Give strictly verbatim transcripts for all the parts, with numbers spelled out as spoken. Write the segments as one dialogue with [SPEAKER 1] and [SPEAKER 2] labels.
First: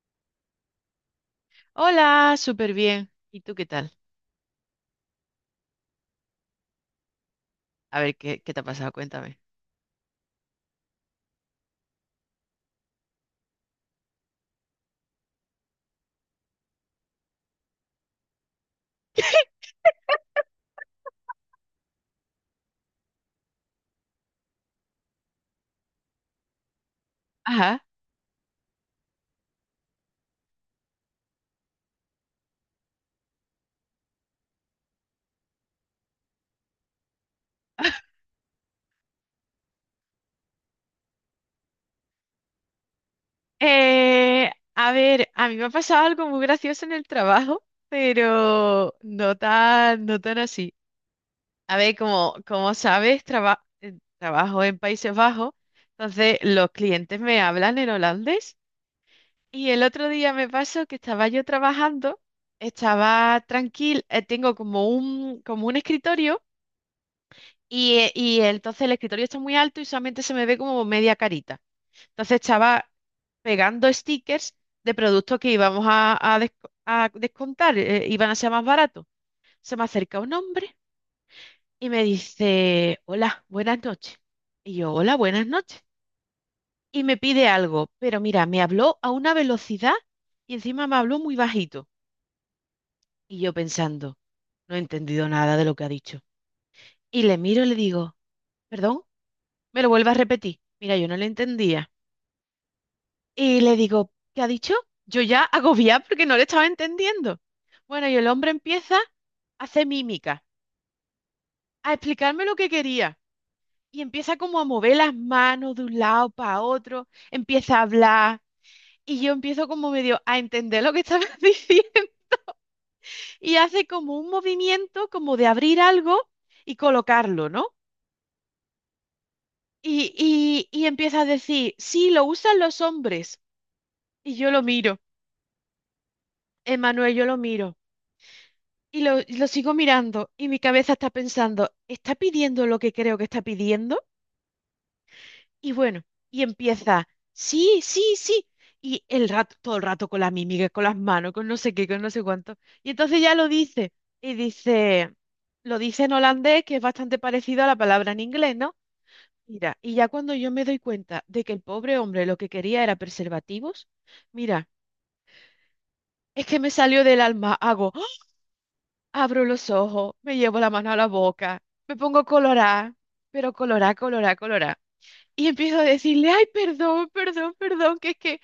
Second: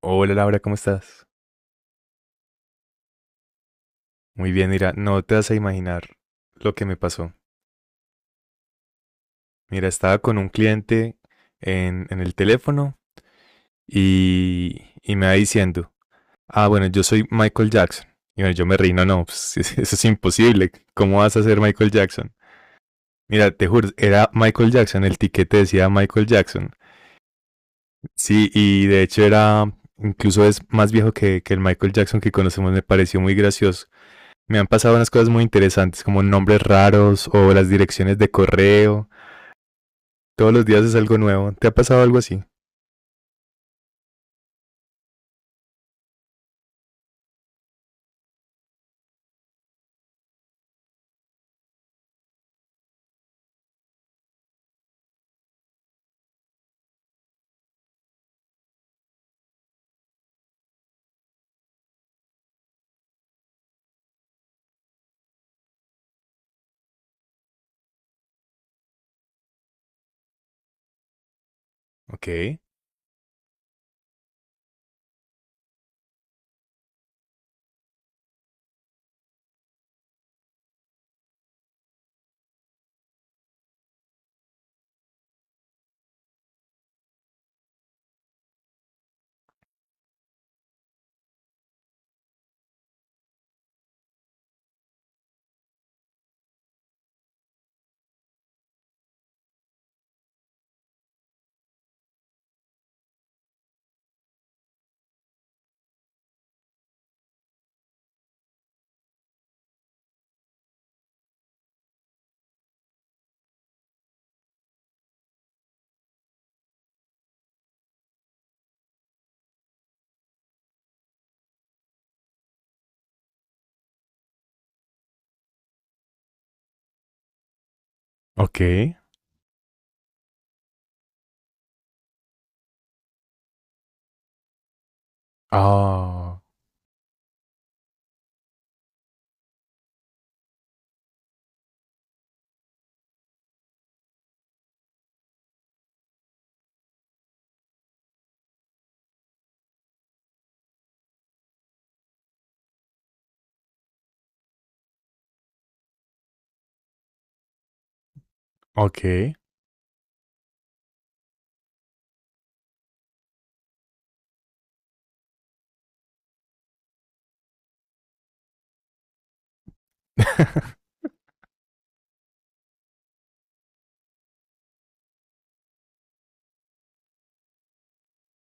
[SPEAKER 1] Hola Laura, ¿cómo estás?
[SPEAKER 2] Hola, súper bien. ¿Y tú qué tal?
[SPEAKER 1] Muy bien, mira, no te vas a imaginar lo que me pasó.
[SPEAKER 2] A ver, ¿qué, qué te ha pasado? Cuéntame.
[SPEAKER 1] Mira, estaba con un cliente en, en el teléfono y, y me va diciendo, ah, bueno, yo soy Michael Jackson. Y bueno, yo me reí, no, no, pues, eso es imposible. ¿Cómo vas a ser Michael Jackson? Mira, te juro, era Michael Jackson, el tiquete decía Michael Jackson.
[SPEAKER 2] Ajá.
[SPEAKER 1] Sí, y de hecho era, incluso es más viejo que, que el Michael Jackson que conocemos, me pareció muy gracioso. Me han pasado unas cosas muy interesantes, como nombres raros o las direcciones de correo. Todos los días es algo nuevo. ¿Te ha pasado algo así?
[SPEAKER 2] Eh, a ver, a mí me ha pasado algo muy gracioso en el trabajo, pero no tan, no tan así. A ver, como, como sabes, traba- eh, trabajo en Países Bajos, entonces los clientes me hablan en holandés. Y el otro día me pasó que estaba yo trabajando, estaba tranquila, eh, tengo como un, como un escritorio. Y, eh, y entonces el escritorio está muy alto y solamente se me ve como media carita. Entonces
[SPEAKER 1] Ok,
[SPEAKER 2] estaba pegando stickers de productos que íbamos a, a desco- a descontar, eh, iban a ser más baratos. Se me acerca un hombre y me dice, hola, buenas noches. Y yo, hola, buenas noches. Y me pide algo, pero mira, me habló a una velocidad y encima me habló muy bajito. Y yo pensando, no he entendido nada de lo que ha dicho. Y le miro y le digo, perdón, me lo vuelve a repetir. Mira, yo no le entendía. Y le digo, ¿qué ha dicho? Yo ya agobiada porque no le estaba entendiendo. Bueno, y el hombre empieza a hacer mímica, a explicarme lo que quería. Y empieza como a mover las manos de un lado para otro, empieza a hablar. Y yo empiezo como medio a entender lo que estaba diciendo. Y hace como un movimiento como de abrir algo y colocarlo, ¿no?
[SPEAKER 1] ok,
[SPEAKER 2] Y, y, y empieza a decir, sí, lo usan los hombres. Y yo lo miro,
[SPEAKER 1] ah,
[SPEAKER 2] Emanuel, yo lo miro. Y lo, y lo sigo mirando y mi cabeza está pensando, ¿está pidiendo lo que creo que está pidiendo? Y bueno, y empieza, sí, sí, sí. Y el rato, todo el rato con la mímica, con las manos, con no sé qué, con no sé cuánto. Y entonces ya lo dice. Y dice, lo dice en holandés, que es bastante parecido a la palabra en inglés, ¿no?
[SPEAKER 1] ok.
[SPEAKER 2] Mira, y ya cuando yo me doy cuenta de que el pobre hombre lo que quería era preservativos, mira, es que me salió del alma, hago. Abro los ojos, me llevo la mano a la boca, me pongo colorá, pero colorá, colorá, colorá. Y empiezo a decirle, ay, perdón, perdón, perdón, que es que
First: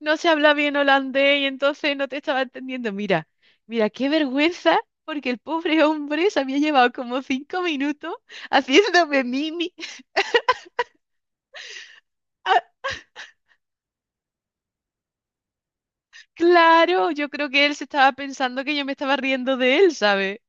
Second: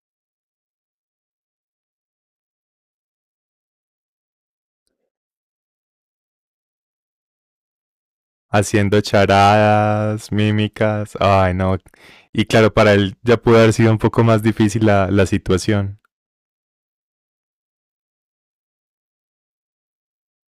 [SPEAKER 2] no se habla bien holandés y entonces no te estaba entendiendo. Mira, mira, qué vergüenza, porque el pobre hombre se había llevado como cinco minutos
[SPEAKER 1] Haciendo
[SPEAKER 2] haciéndome mimi.
[SPEAKER 1] charadas, mímicas. Ay, no. Y
[SPEAKER 2] Ah,
[SPEAKER 1] claro, para él ya pudo haber sido un poco más difícil la, la situación.
[SPEAKER 2] claro, yo creo que él se estaba pensando que yo me estaba riendo de él, ¿sabes?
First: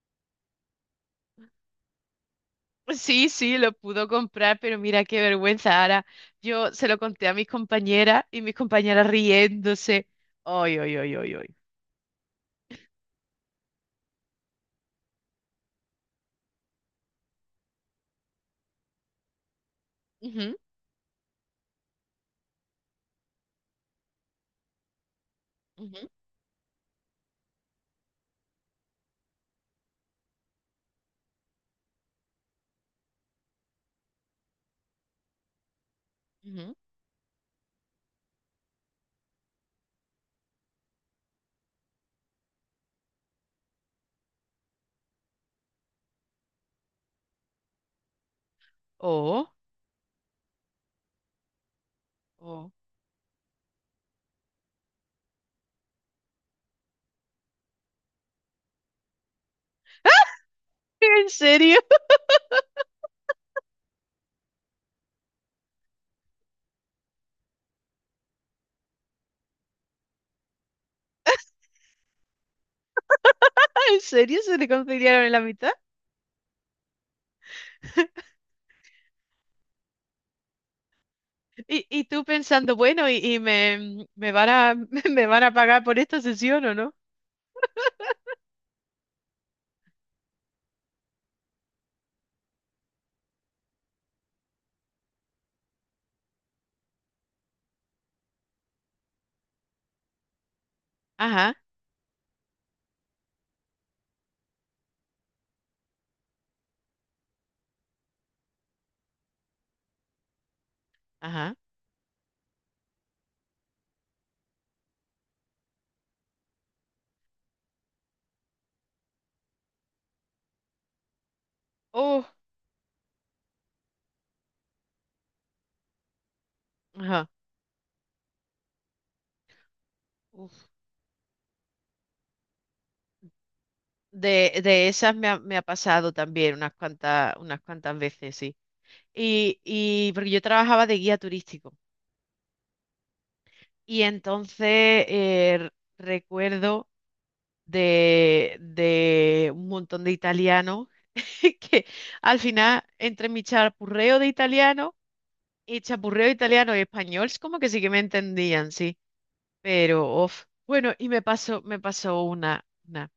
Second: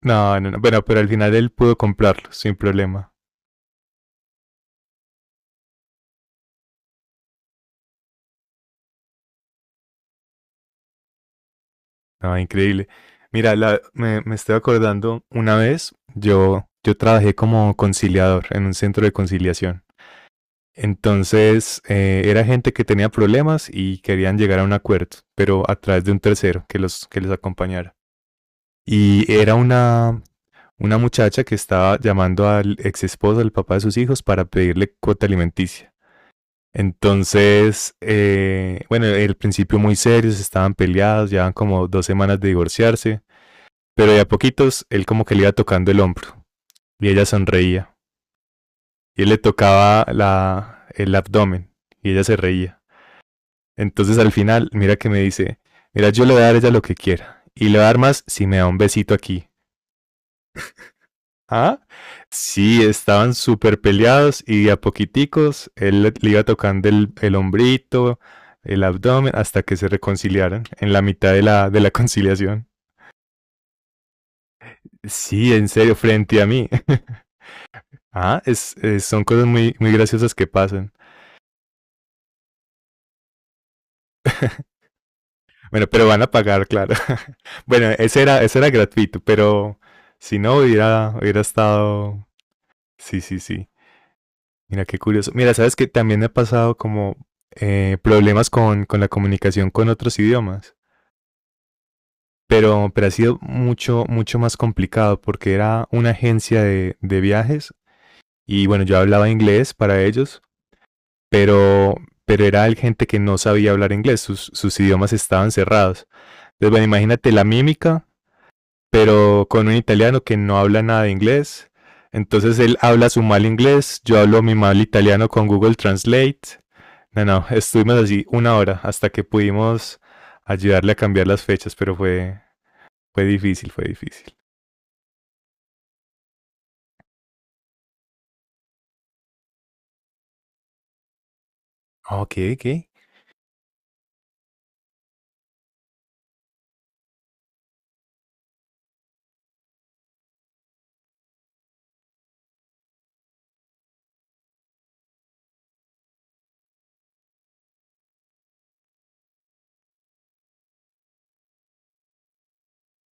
[SPEAKER 1] No, no, no. Bueno, pero al final él pudo comprarlo sin problema.
[SPEAKER 2] Sí, sí, lo pudo comprar, pero mira qué vergüenza, Ara. Yo se lo conté a mis compañeras y mis compañeras riéndose. Ay, ay, ay, ay, ay.
[SPEAKER 1] Ah, increíble. Mira, la- me, me estoy acordando, una vez yo, yo trabajé como conciliador en un centro de conciliación.
[SPEAKER 2] Ujú,
[SPEAKER 1] Entonces, eh, era gente que tenía problemas y querían llegar a un acuerdo, pero a través
[SPEAKER 2] ujú,
[SPEAKER 1] de un tercero que los, que les acompañara. Y era una, una muchacha que estaba llamando al ex esposo, al papá de sus hijos, para pedirle cuota alimenticia.
[SPEAKER 2] ujú.
[SPEAKER 1] Entonces, eh, bueno, el principio muy serios, estaban peleados, llevaban como dos semanas de divorciarse. Pero de a poquitos él como que le iba tocando el hombro y ella sonreía. Y él le
[SPEAKER 2] Oh,
[SPEAKER 1] tocaba la, el abdomen y ella se
[SPEAKER 2] oh.
[SPEAKER 1] reía. Entonces al final, mira que me dice, mira, yo le voy a dar a ella lo que quiera. Y le voy a dar más si me da un besito aquí.
[SPEAKER 2] ¿En serio?
[SPEAKER 1] ¿Ah? Sí, estaban súper peleados y de a poquiticos él le, le iba tocando el, el hombrito, el abdomen, hasta que se reconciliaran en la mitad de la, de la conciliación.
[SPEAKER 2] ¿En serio se reconciliaron en la
[SPEAKER 1] Sí, en
[SPEAKER 2] mitad?
[SPEAKER 1] serio, frente a mí. Ah, es, es- son cosas muy, muy graciosas que pasan.
[SPEAKER 2] Y, y tú pensando, bueno, y, y me, me van a, me van a pagar
[SPEAKER 1] Bueno,
[SPEAKER 2] por
[SPEAKER 1] pero
[SPEAKER 2] esta
[SPEAKER 1] van a
[SPEAKER 2] sesión,
[SPEAKER 1] pagar,
[SPEAKER 2] ¿o
[SPEAKER 1] claro.
[SPEAKER 2] no?
[SPEAKER 1] Bueno, ese era, ese era gratuito, pero si no hubiera, hubiera estado. Sí, sí, sí. Mira, qué curioso. Mira, sabes que también me ha pasado como eh, problemas con, con la comunicación con otros idiomas.
[SPEAKER 2] Ajá,
[SPEAKER 1] Pero, pero ha sido mucho, mucho más complicado porque era una agencia de, de viajes y bueno, yo hablaba inglés para ellos,
[SPEAKER 2] ajá.
[SPEAKER 1] pero, pero era el gente que no sabía hablar inglés, sus, sus idiomas estaban cerrados. Entonces, bueno, imagínate la mímica, pero con un italiano que no habla nada de inglés.
[SPEAKER 2] Oh,
[SPEAKER 1] Entonces él habla su mal inglés, yo hablo mi mal italiano con Google Translate. No,
[SPEAKER 2] ajá.
[SPEAKER 1] no, estuvimos así una hora hasta que pudimos
[SPEAKER 2] Uf.
[SPEAKER 1] ayudarle a cambiar las fechas, pero fue, fue difícil, fue difícil.
[SPEAKER 2] De, de esas me ha, me ha pasado también unas cuantas, unas cuantas veces. Y, y porque yo trabajaba de guía turístico.
[SPEAKER 1] Ok, ok.
[SPEAKER 2] Y entonces eh, r- recuerdo de, de un montón de italianos que al final, entre mi chapurreo de italiano y chapurreo italiano y español, es como que sí que me entendían, sí. Pero, of. Bueno, y me pasó, me pasó una, una.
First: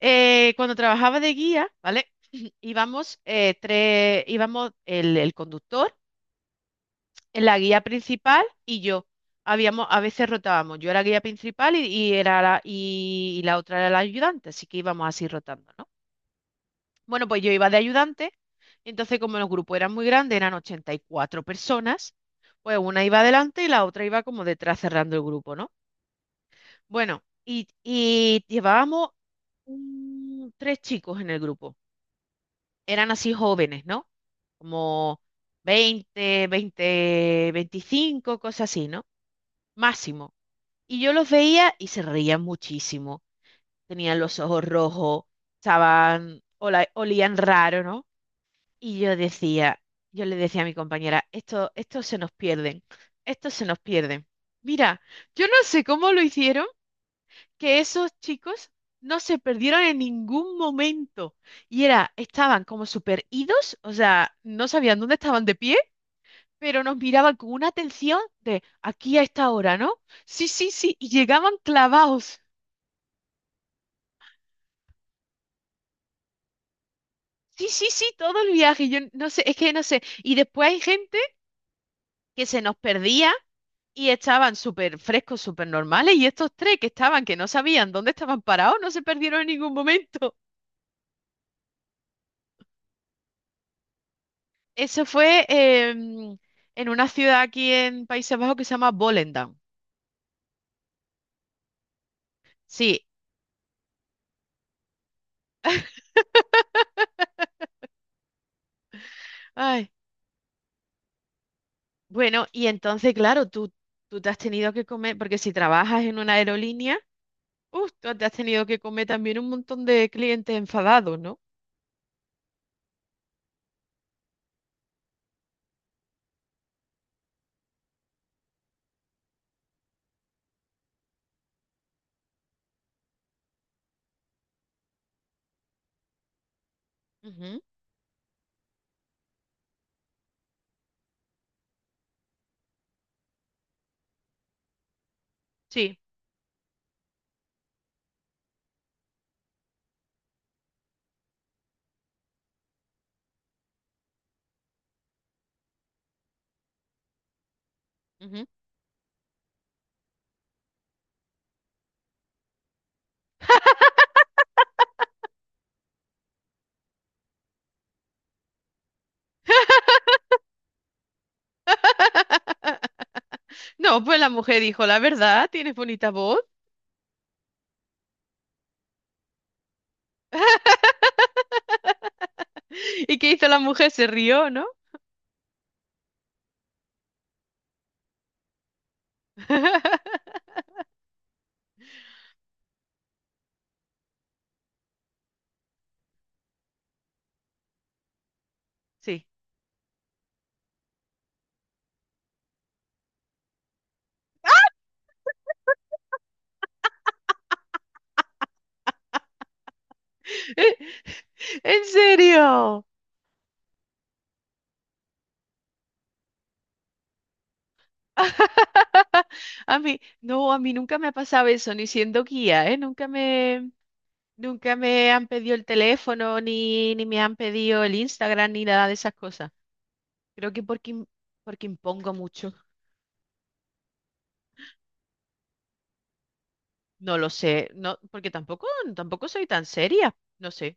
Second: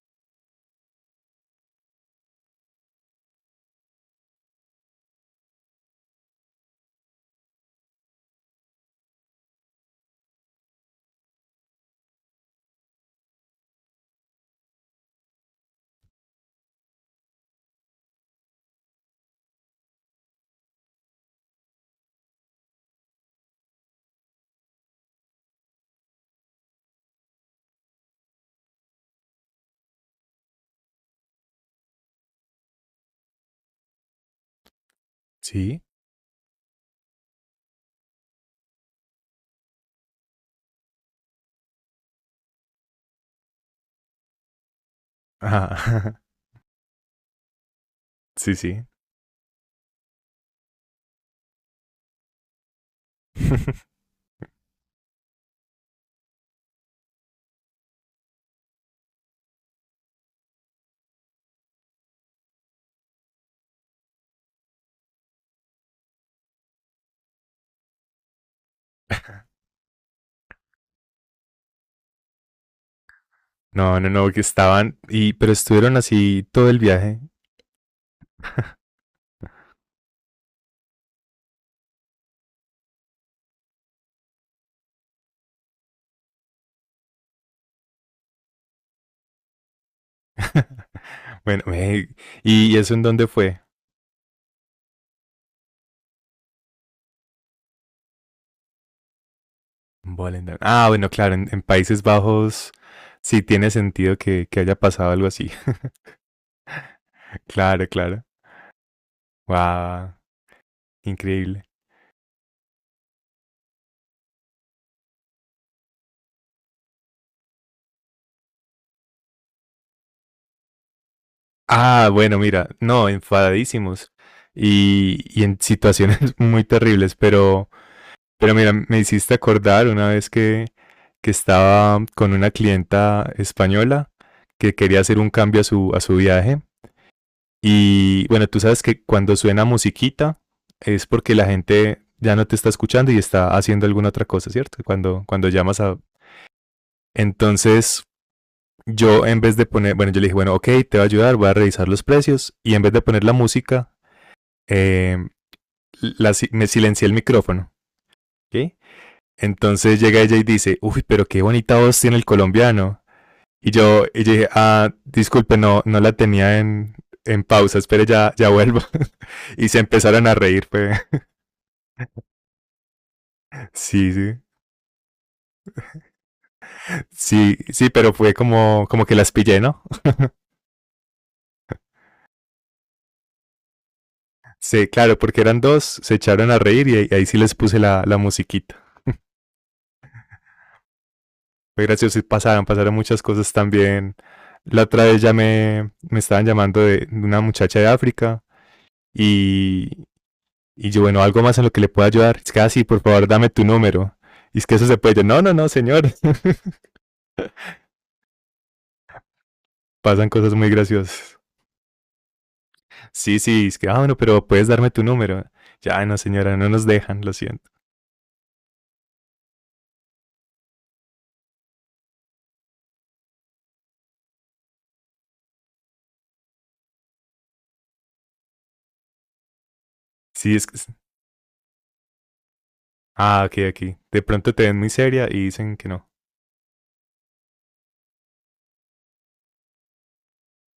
[SPEAKER 2] Eh, cuando trabajaba de guía, ¿vale? Íbamos eh, tres, íbamos el el conductor, la guía principal y yo. Habíamos, a veces rotábamos. Yo era guía principal y, y era la, y, y la otra era la ayudante, así que íbamos así rotando, ¿no? Bueno, pues yo iba de ayudante, y entonces como los grupos eran muy grandes, eran ochenta y cuatro personas, pues una iba adelante y la otra iba como detrás cerrando el grupo, ¿no? Bueno, y, y llevábamos mm, tres chicos en el grupo. Eran así jóvenes, ¿no? Como
[SPEAKER 1] Sí.
[SPEAKER 2] veinte veinte veinticinco cosas así, ¿no? Máximo. Y yo los veía y se reían muchísimo. Tenían los ojos rojos,
[SPEAKER 1] Ajá.
[SPEAKER 2] estaban, ola- olían raro, ¿no?
[SPEAKER 1] Sí, sí.
[SPEAKER 2] Y yo decía, yo le decía a mi compañera, esto, estos se nos pierden, estos se nos pierden. Mira, yo no sé cómo lo hicieron, que esos chicos no se perdieron en ningún momento. Y era, estaban como super idos, o sea, no sabían dónde estaban de pie, pero nos miraban con una atención de aquí a esta hora, ¿no? Sí, sí, sí, y llegaban clavados.
[SPEAKER 1] No, no, no, que estaban, y, pero estuvieron así todo el viaje.
[SPEAKER 2] Sí, sí, sí, todo el viaje. Yo no sé, es que no sé. Y después hay gente que se nos perdía y estaban súper frescos, súper normales. Y estos tres que estaban, que no sabían dónde estaban parados, no se perdieron en ningún momento.
[SPEAKER 1] Bueno, ve, ¿y eso en dónde fue?
[SPEAKER 2] Eso fue em, en una ciudad aquí en Países Bajos que se llama Volendam.
[SPEAKER 1] Volendam. Ah, bueno, claro, en, en Países Bajos
[SPEAKER 2] Sí.
[SPEAKER 1] sí tiene sentido que, que haya pasado algo así. Claro, claro.
[SPEAKER 2] Ay.
[SPEAKER 1] Wow, increíble.
[SPEAKER 2] Bueno, y entonces, claro, tú, tú te has tenido que comer, porque si trabajas en una aerolínea, uf, tú te has tenido que comer también un montón de clientes enfadados, ¿no?
[SPEAKER 1] Ah, bueno, mira, no, enfadadísimos y, y en situaciones muy terribles, pero, pero mira, me hiciste acordar una vez que, que estaba con una clienta española que quería hacer un cambio a su, a su viaje.
[SPEAKER 2] Ujú.
[SPEAKER 1] Y bueno, tú sabes que cuando suena musiquita es porque la gente ya no te está escuchando y está haciendo alguna otra cosa, ¿cierto? Cuando, cuando llamas a...
[SPEAKER 2] Sí.
[SPEAKER 1] Entonces, yo en vez de poner, bueno, yo le dije, bueno, ok, te voy a ayudar, voy a revisar los precios y en vez de poner la música, eh, la si- me silencié el micrófono,
[SPEAKER 2] Ujú.
[SPEAKER 1] ¿ok? Entonces llega ella y dice, uy, pero qué bonita voz tiene el colombiano. Y yo, y yo dije, ah, disculpe, no, no la tenía en, en pausa, espere, ya, ya vuelvo. y se empezaron a reír, fue,
[SPEAKER 2] No,
[SPEAKER 1] sí,
[SPEAKER 2] pues la
[SPEAKER 1] sí,
[SPEAKER 2] mujer dijo, la verdad, tienes bonita voz.
[SPEAKER 1] sí, sí, pero fue como, como que las pillé, ¿no?
[SPEAKER 2] ¿Y qué hizo la mujer? Se rió, ¿no?
[SPEAKER 1] Sí, claro, porque eran dos, se echaron a reír y, ahí- ahí sí les puse la, la musiquita. Fue gracioso y pasaron, pasaron muchas cosas también. La otra vez ya me, me estaban llamando de de una muchacha de África
[SPEAKER 2] Sí.
[SPEAKER 1] y, y yo, bueno, algo más en lo que le pueda ayudar. Es que, ah, sí, por favor, dame tu número. Y es que eso se puede. Yo, no, no, no, señor. Pasan cosas muy graciosas.
[SPEAKER 2] ¿En serio?
[SPEAKER 1] Sí, sí, es que, ah, bueno, pero puedes darme tu número. Ya, no, señora, no nos dejan, lo siento.
[SPEAKER 2] A mí, no, a mí nunca me ha pasado eso, ni siendo guía, ¿eh? Nunca me... Nunca me han pedido el teléfono, ni, ni me han pedido el Instagram, ni nada de esas cosas. Creo
[SPEAKER 1] Sí,
[SPEAKER 2] que
[SPEAKER 1] es que...
[SPEAKER 2] porque, im- porque impongo mucho.
[SPEAKER 1] Ah, ok, ok. De pronto te ven muy seria y dicen que no.
[SPEAKER 2] No lo sé, no, porque tampoco, tampoco soy tan seria. No sé.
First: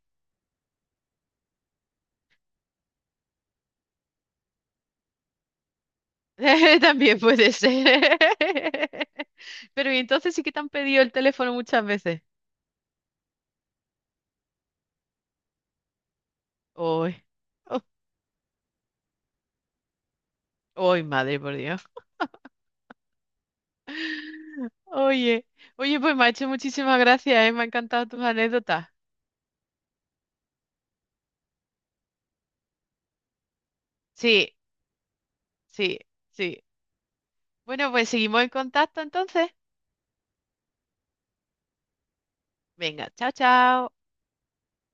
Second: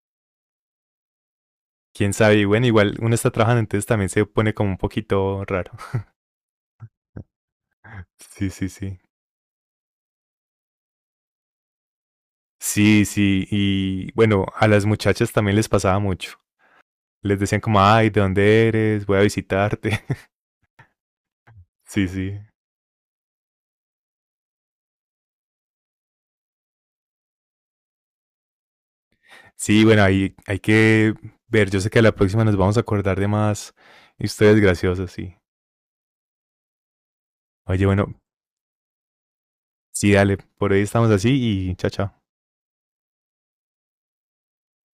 [SPEAKER 1] Quién sabe, y bueno, igual uno está trabajando, entonces también se pone como un poquito raro.
[SPEAKER 2] También puede ser.
[SPEAKER 1] Sí, sí, sí.
[SPEAKER 2] Pero y entonces sí que te han pedido el teléfono muchas veces.
[SPEAKER 1] Sí, sí, y bueno, a las muchachas también les pasaba mucho.
[SPEAKER 2] Hoy,
[SPEAKER 1] Les decían como, ay, ¿de dónde eres? Voy a visitarte.
[SPEAKER 2] hoy, madre, por Dios.
[SPEAKER 1] Sí, sí.
[SPEAKER 2] Oye, oye, pues macho, muchísimas gracias, eh, me han encantado tus anécdotas.
[SPEAKER 1] Sí, bueno, ahí hay que ver. Yo sé que a la próxima nos vamos a acordar de más
[SPEAKER 2] Sí,
[SPEAKER 1] historias graciosas, sí.
[SPEAKER 2] sí, sí.
[SPEAKER 1] Oye,
[SPEAKER 2] Bueno, pues
[SPEAKER 1] bueno,
[SPEAKER 2] seguimos en contacto entonces.
[SPEAKER 1] sí, dale, por ahí estamos así y chao, chao.
[SPEAKER 2] Venga, chao, chao.